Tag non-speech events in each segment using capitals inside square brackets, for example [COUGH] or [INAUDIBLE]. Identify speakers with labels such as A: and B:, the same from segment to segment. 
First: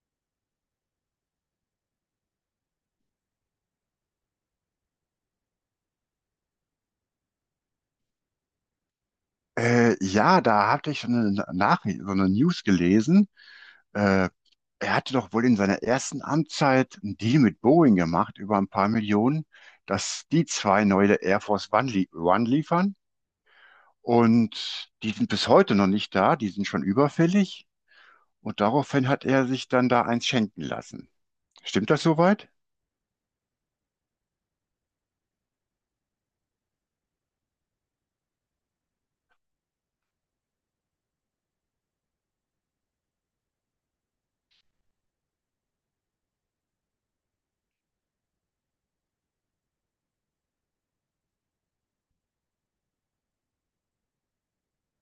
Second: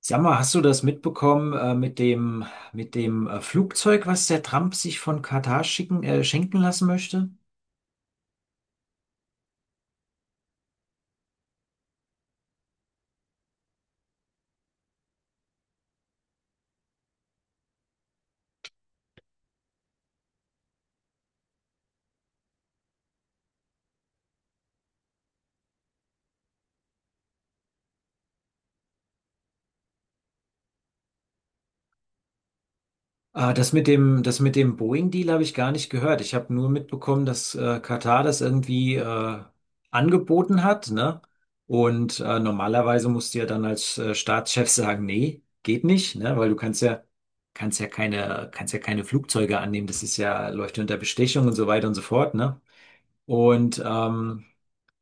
A: Sag mal, hast du das mitbekommen mit dem Flugzeug, was der Trump sich von Katar schicken, schenken lassen möchte?
B: Ja, da hatte ich so eine Nachricht, so eine News gelesen. Äh, Er hatte doch wohl in seiner ersten Amtszeit einen Deal mit Boeing gemacht über ein paar Millionen, dass die zwei neue Air Force One, lie One liefern. Und die sind bis heute noch nicht da, die sind schon überfällig. Und daraufhin hat er sich dann da eins schenken lassen. Stimmt das soweit?
A: Das mit dem, das mit dem Boeing-Deal habe ich gar nicht gehört. Ich habe nur mitbekommen, dass Katar das irgendwie angeboten hat, ne? Und normalerweise musst du ja dann als Staatschef sagen, nee, geht nicht, ne? Weil du kannst ja keine Flugzeuge annehmen. Das ist ja, läuft ja unter Bestechung und so weiter und so fort, ne? Und ähm,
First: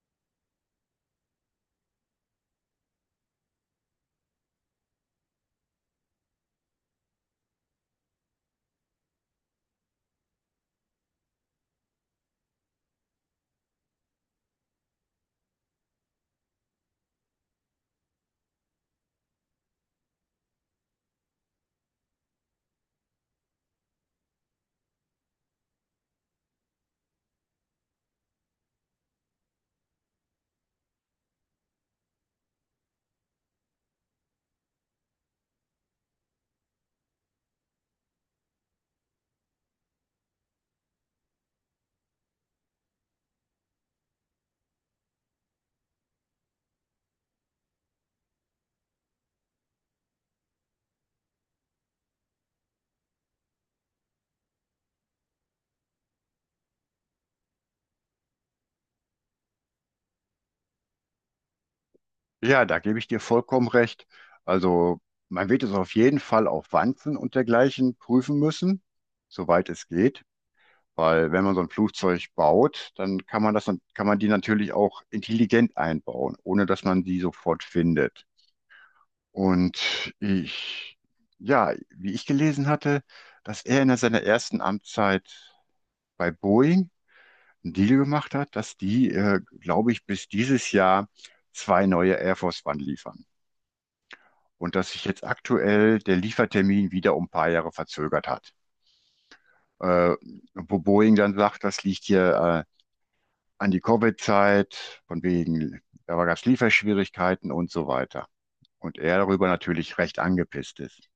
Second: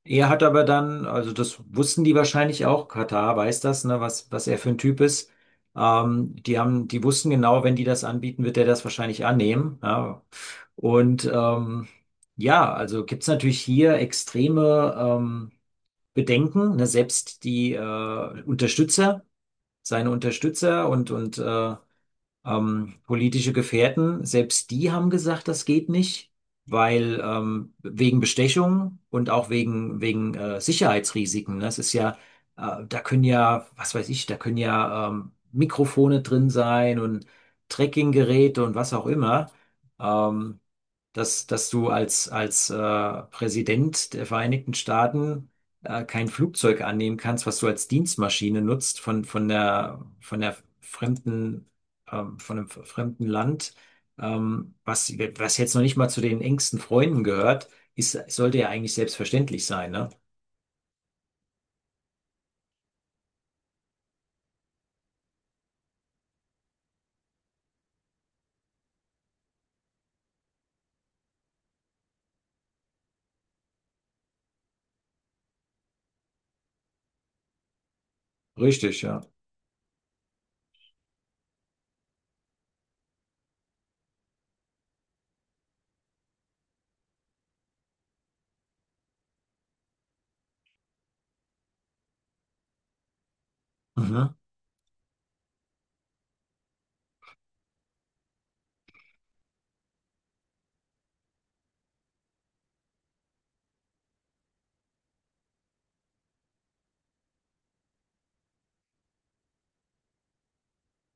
A: Er hat aber dann, also das wussten die wahrscheinlich auch, Katar weiß das, ne, was, was er für ein Typ ist. Die haben, die wussten genau, wenn die das anbieten, wird er das wahrscheinlich annehmen. Ja. Und ähm, ja, also gibt's natürlich hier extreme Bedenken, ne, selbst die Unterstützer, seine Unterstützer und politische Gefährten, selbst die haben gesagt, das geht nicht, weil wegen Bestechung und auch wegen, wegen Sicherheitsrisiken, ne? Das ist ja, da können ja, was weiß ich, da können ja Mikrofone drin sein und Trackinggeräte und was auch immer. Ähm, Dass, dass du als, als Präsident der Vereinigten Staaten kein Flugzeug annehmen kannst, was du als Dienstmaschine nutzt von der fremden von einem fremden Land, was, was jetzt noch nicht mal zu den engsten Freunden gehört, ist, sollte ja eigentlich selbstverständlich sein, ne?
B: Ja, da gebe ich dir vollkommen recht. Also man wird es auf jeden Fall auf Wanzen und dergleichen prüfen müssen, soweit es geht. Weil wenn man so ein Flugzeug baut, dann kann man die natürlich auch intelligent einbauen, ohne dass man die sofort findet.
A: Richtig, ja.
B: Und ich, ja, wie ich gelesen hatte, dass er in seiner ersten Amtszeit bei Boeing einen Deal gemacht hat, dass die, glaube ich, bis dieses Jahr zwei neue Air Force One liefern.
A: Mhm.
B: Und dass sich jetzt aktuell der Liefertermin wieder um ein paar Jahre verzögert hat. Äh, Wo Boeing dann sagt, das liegt hier äh, an die Covid-Zeit, von wegen, da gab es Lieferschwierigkeiten und so weiter. Und er darüber natürlich recht angepisst ist.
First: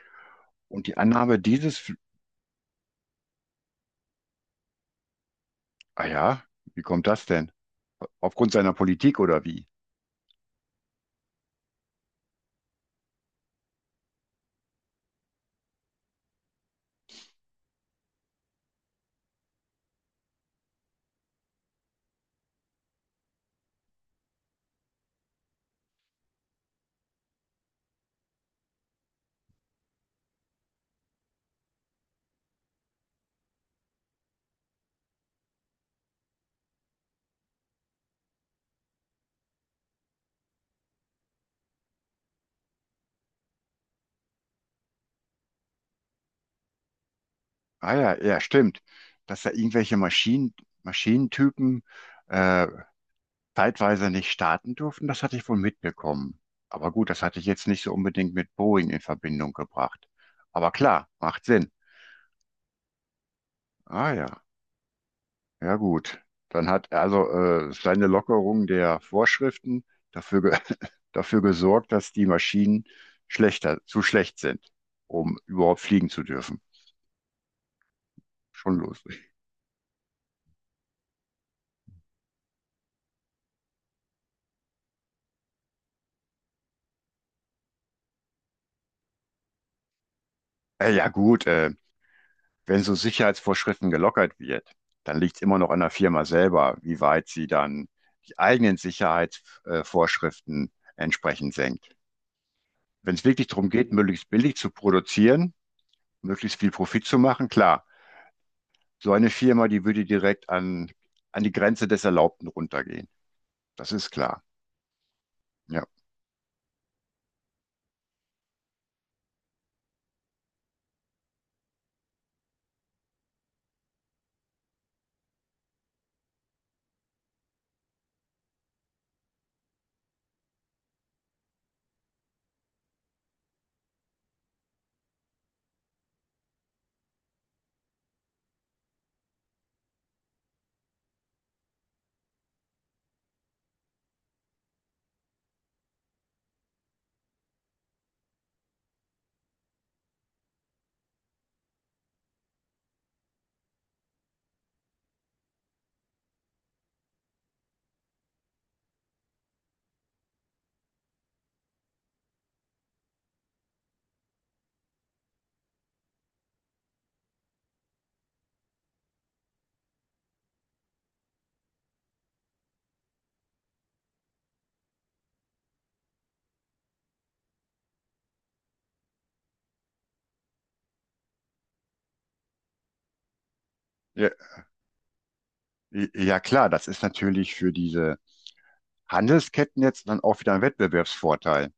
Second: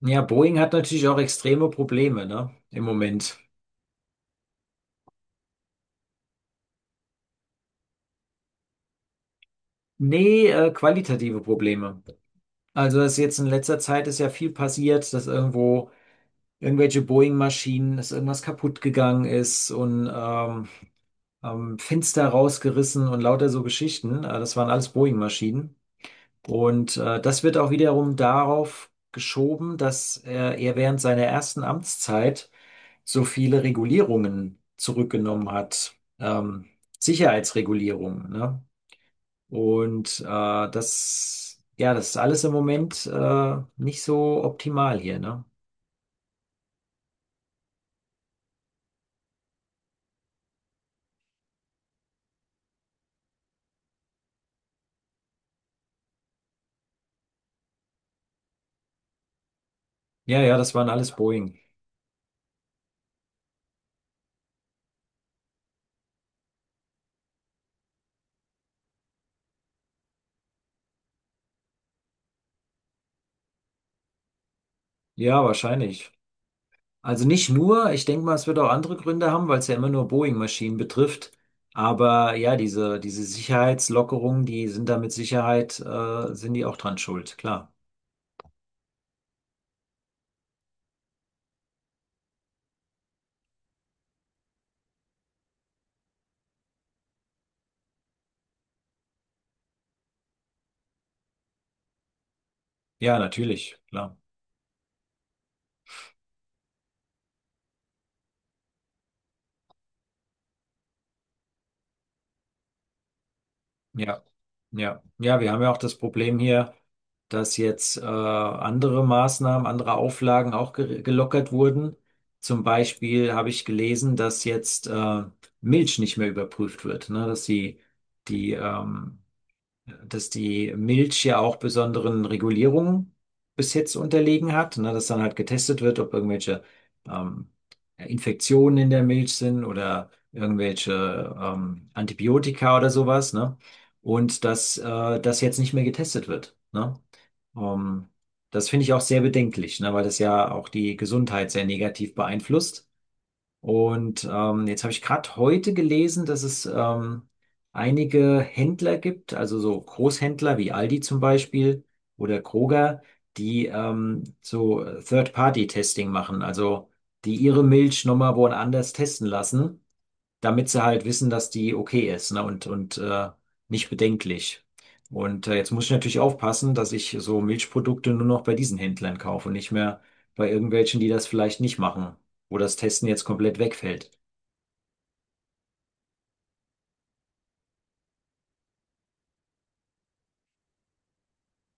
A: Ja, Boeing hat
B: Und die
A: natürlich auch
B: Annahme
A: extreme Probleme, ne? Im Moment.
B: ah ja, wie kommt das denn? Aufgrund seiner Politik oder wie?
A: Nee, qualitative Probleme. Also das ist jetzt in letzter Zeit ist ja viel passiert, dass irgendwo irgendwelche Boeing-Maschinen, dass irgendwas kaputt gegangen ist und Fenster rausgerissen und lauter so Geschichten. Das waren alles Boeing-Maschinen. Und das wird auch wiederum darauf geschoben, dass er während seiner ersten Amtszeit so viele Regulierungen zurückgenommen hat, Sicherheitsregulierungen, ne? Und äh, Das, ja, das ist alles im Moment nicht so optimal hier, ne?
B: Ah ja, ja, stimmt. Dass da irgendwelche Maschinen, Maschinentypen äh, zeitweise nicht starten durften, das hatte ich wohl mitbekommen. Aber gut, das hatte ich jetzt nicht so unbedingt mit Boeing in Verbindung gebracht.
A: Ja, ja,
B: Aber
A: das waren
B: klar,
A: alles
B: macht
A: Boeing.
B: Sinn. Ah ja. Ja gut, dann hat also seine Lockerung der Vorschriften dafür, ge [LAUGHS] dafür gesorgt, dass die Maschinen zu schlecht sind, um
A: Ja,
B: überhaupt fliegen
A: wahrscheinlich.
B: zu dürfen.
A: Also nicht nur, ich denke mal, es wird auch
B: Schon
A: andere Gründe
B: lustig.
A: haben,
B: [LAUGHS]
A: weil es ja immer nur Boeing-Maschinen betrifft. Aber ja, diese, diese Sicherheitslockerungen, die sind da mit Sicherheit, sind die auch dran schuld, klar.
B: Äh, ja gut, äh, wenn so Sicherheitsvorschriften gelockert wird, dann liegt es immer noch an der Firma selber, wie weit sie dann die eigenen Sicherheitsvorschriften entsprechend senkt. Wenn
A: Ja,
B: es wirklich darum
A: natürlich,
B: geht,
A: klar.
B: möglichst billig zu produzieren, möglichst viel Profit zu machen, klar. So eine Firma, die würde an die Grenze des Erlaubten runtergehen. Das ist
A: Ja,
B: klar.
A: ja, ja, wir haben ja auch
B: Ja.
A: das Problem hier, dass jetzt, andere Maßnahmen, andere Auflagen auch ge gelockert wurden. Zum Beispiel habe ich gelesen, dass jetzt, Milch nicht mehr überprüft wird, ne, dass die, die, dass die Milch ja auch besonderen Regulierungen bis jetzt unterlegen hat, ne, dass dann halt getestet wird, ob irgendwelche ähm, Infektionen in der Milch sind oder irgendwelche Antibiotika oder sowas, ne? Und dass das jetzt nicht mehr getestet wird, ne? Ähm, Das finde ich auch sehr bedenklich, ne, weil das ja auch die Gesundheit sehr negativ beeinflusst. Und jetzt habe ich gerade heute gelesen, dass es einige Händler gibt, also so Großhändler wie Aldi zum Beispiel oder Kroger, die so Third-Party-Testing machen, also die ihre Milch nochmal woanders testen lassen, damit sie halt wissen, dass die okay ist, ne? Und nicht bedenklich. Und jetzt muss ich natürlich aufpassen, dass ich so Milchprodukte nur noch bei diesen Händlern kaufe und nicht mehr bei irgendwelchen, die das vielleicht nicht machen, wo das Testen jetzt komplett wegfällt.
B: Ja, ja, klar, das ist natürlich für diese Handelsketten jetzt dann auch wieder ein Wettbewerbsvorteil.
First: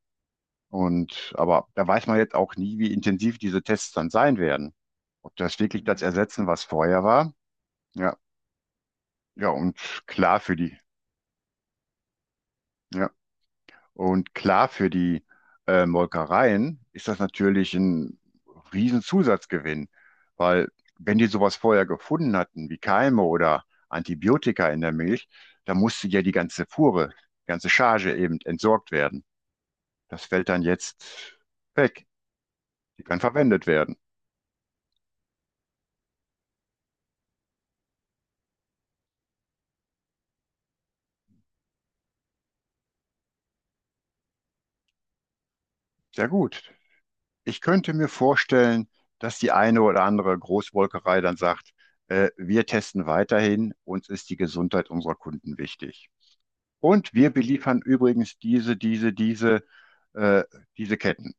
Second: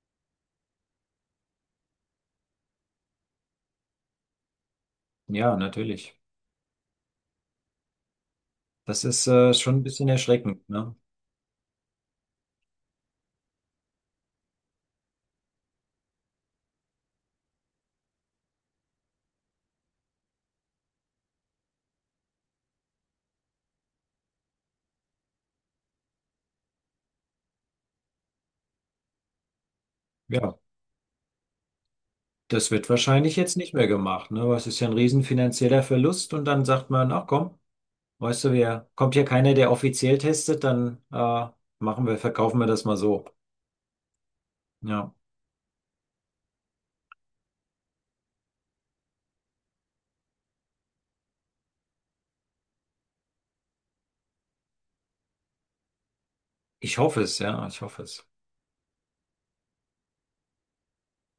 B: Und aber da weiß man jetzt auch nie, wie intensiv diese Tests dann sein werden. Ob
A: Ja,
B: das wirklich das
A: natürlich.
B: ersetzen, was vorher war. Ja,
A: Das ist
B: ja,
A: schon
B: und
A: ein bisschen
B: klar für
A: erschreckend,
B: die.
A: ne?
B: Ja. Und klar, für die Molkereien ist das natürlich ein Riesenzusatzgewinn, weil wenn die sowas vorher gefunden hatten, wie Keime oder Antibiotika in der Milch, dann musste ja die ganze Fuhre, die ganze Charge eben entsorgt werden. Das fällt
A: Ja,
B: dann jetzt weg.
A: das wird
B: Die kann
A: wahrscheinlich jetzt
B: verwendet
A: nicht mehr
B: werden.
A: gemacht, ne? Weil es ist ja ein riesen finanzieller Verlust und dann sagt man, ach komm, weißt du, wir, kommt ja keiner, der offiziell testet, dann machen wir, verkaufen wir das mal so. Ja.
B: Sehr gut. Ich könnte mir vorstellen, dass die eine oder andere Großmolkerei dann sagt, wir testen weiterhin, uns ist die Gesundheit unserer Kunden wichtig.
A: Ich
B: Und
A: hoffe
B: wir
A: es, ja, ich
B: beliefern
A: hoffe es.
B: übrigens äh, diese Ketten.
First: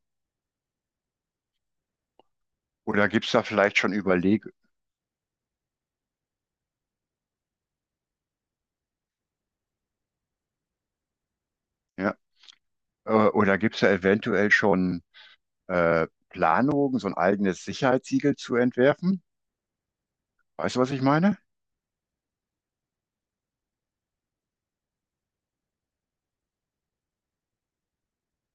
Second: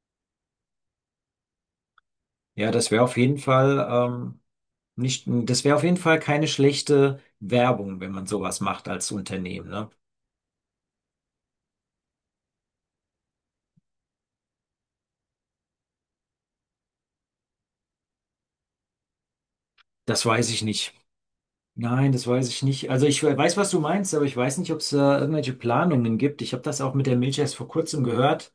A: Ja, das wäre
B: Oder
A: auf
B: gibt es
A: jeden
B: da vielleicht
A: Fall
B: schon Überleg,
A: nicht, das wäre auf jeden Fall keine schlechte Werbung, wenn man sowas macht als Unternehmen, ne?
B: ja? Oder gibt es da eventuell schon Planungen, so ein eigenes Sicherheitssiegel zu entwerfen?
A: Das weiß ich
B: Weißt du, was
A: nicht.
B: ich meine?
A: Nein, das weiß ich nicht. Also ich weiß, was du meinst, aber ich weiß nicht, ob es da irgendwelche Planungen gibt. Ich habe das auch mit der Milch erst vor kurzem gehört.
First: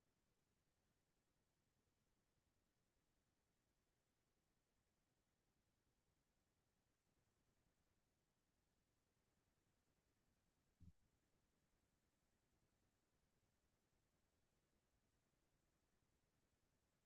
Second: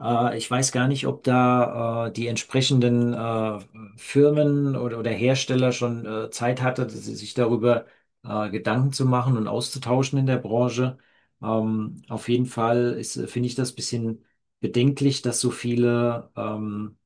A: Ich weiß gar nicht, ob da die entsprechenden Firmen oder Hersteller schon Zeit hatte, dass sie sich darüber Gedanken zu machen und auszutauschen in der Branche. Auf jeden Fall ist, finde ich das bisschen bedenklich, dass so viele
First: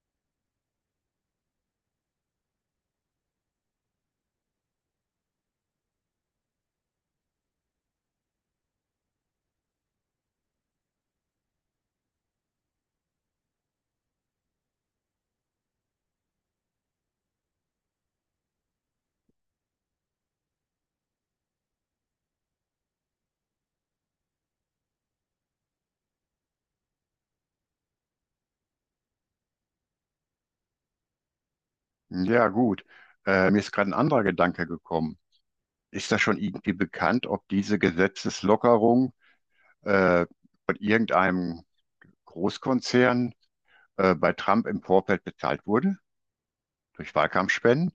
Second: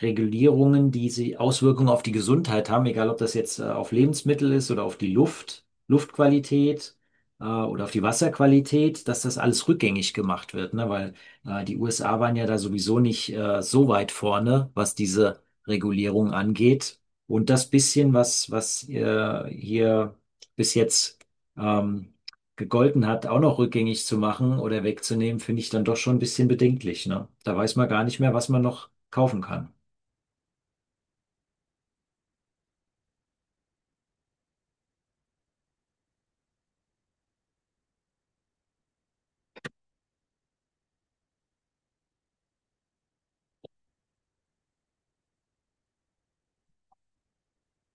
A: Regulierungen, die sie Auswirkungen auf die Gesundheit haben, egal ob das jetzt auf Lebensmittel ist oder auf die Luft, Luftqualität oder auf die Wasserqualität, dass das alles rückgängig gemacht wird, ne? Weil die USA waren ja da sowieso nicht so weit vorne, was diese Regulierung angeht. Und das bisschen, was, was hier bis jetzt ähm, gegolten hat, auch noch rückgängig zu machen oder wegzunehmen, finde ich dann doch schon ein bisschen bedenklich, ne? Da weiß man gar nicht mehr, was man noch kaufen kann.
B: Ja, gut. Mir ist gerade ein anderer Gedanke gekommen. Ist das schon irgendwie bekannt, ob diese Gesetzeslockerung äh, von irgendeinem Großkonzern bei Trump im Vorfeld bezahlt wurde? Durch Wahlkampfspenden?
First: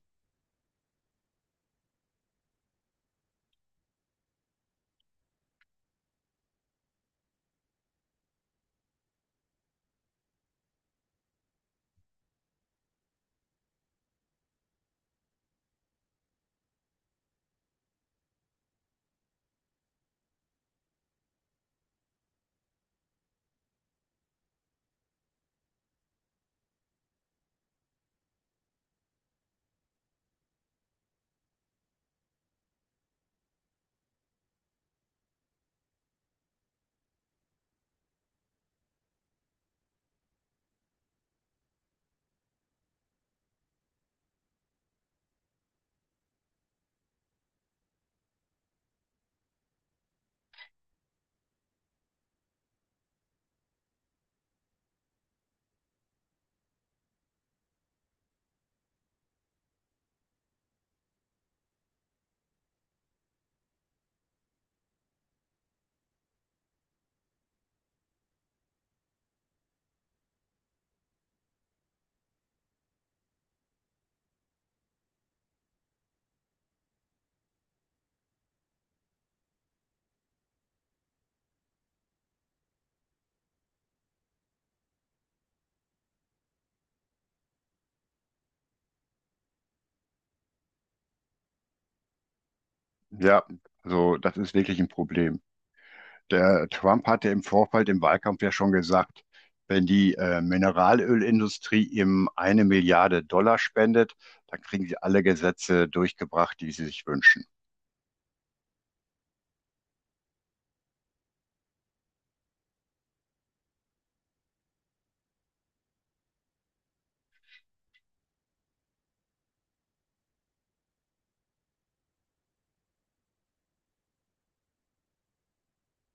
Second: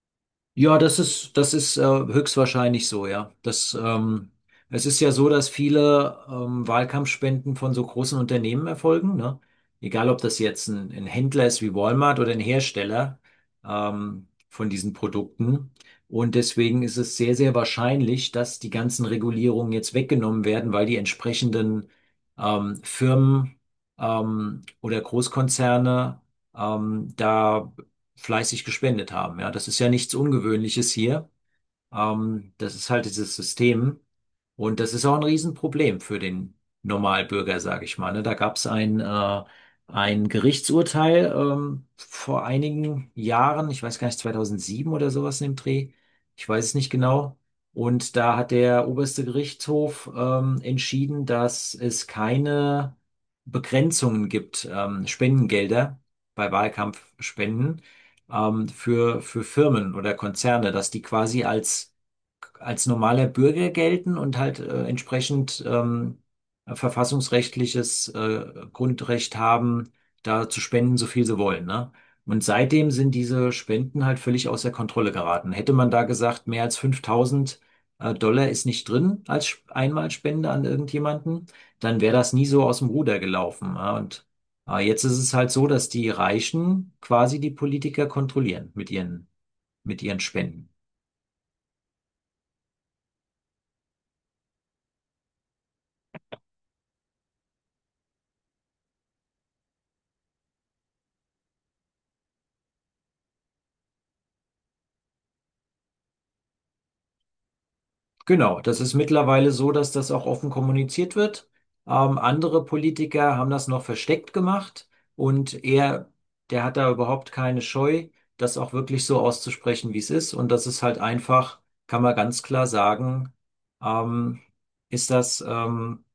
A: Ja, das ist höchstwahrscheinlich so, ja. Es ist ja so, dass viele Wahlkampfspenden von so großen Unternehmen erfolgen, ne? Egal, ob das jetzt ein Händler ist wie Walmart oder ein Hersteller von diesen Produkten. Und deswegen ist es sehr, sehr wahrscheinlich, dass die ganzen Regulierungen jetzt weggenommen werden, weil die entsprechenden Firmen oder Großkonzerne da fleißig gespendet haben. Ja, das ist ja nichts Ungewöhnliches hier. Das ist halt dieses System. Und das ist auch ein Riesenproblem für den Normalbürger, sage ich mal. Ne? Da gab es ein Gerichtsurteil vor einigen Jahren, ich weiß gar nicht, 2007 oder sowas in dem Dreh, ich weiß es nicht genau. Und da hat der oberste Gerichtshof entschieden, dass es keine Begrenzungen gibt, Spendengelder bei Wahlkampfspenden für Firmen oder Konzerne, dass die quasi als als normaler Bürger gelten und halt entsprechend verfassungsrechtliches Grundrecht haben, da zu spenden, so viel sie wollen, ne? Und seitdem sind diese Spenden halt völlig außer Kontrolle geraten. Hätte man da gesagt, mehr als 5.000 Dollar ist nicht drin als Einmalspende an irgendjemanden, dann wäre das nie so aus dem Ruder gelaufen, ja. Und jetzt ist es halt so, dass die Reichen quasi die Politiker kontrollieren mit ihren Spenden.
B: Ja, also das ist wirklich ein Problem. Der Trump hatte im Vorfeld im Wahlkampf ja schon gesagt, wenn die Mineralölindustrie ihm 1 Milliarde Dollar spendet, dann kriegen sie alle Gesetze durchgebracht, die sie sich wünschen.
A: Genau, das ist mittlerweile so, dass das auch offen kommuniziert wird. Andere Politiker haben das noch versteckt gemacht und er, der hat da überhaupt keine Scheu, das auch wirklich so auszusprechen, wie es ist. Und das ist halt einfach, kann man ganz klar sagen, ähm, ist das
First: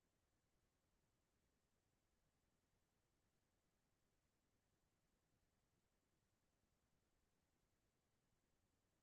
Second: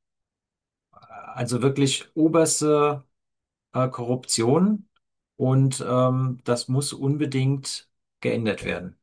A: also wirklich oberste Korruption und das muss unbedingt geändert werden.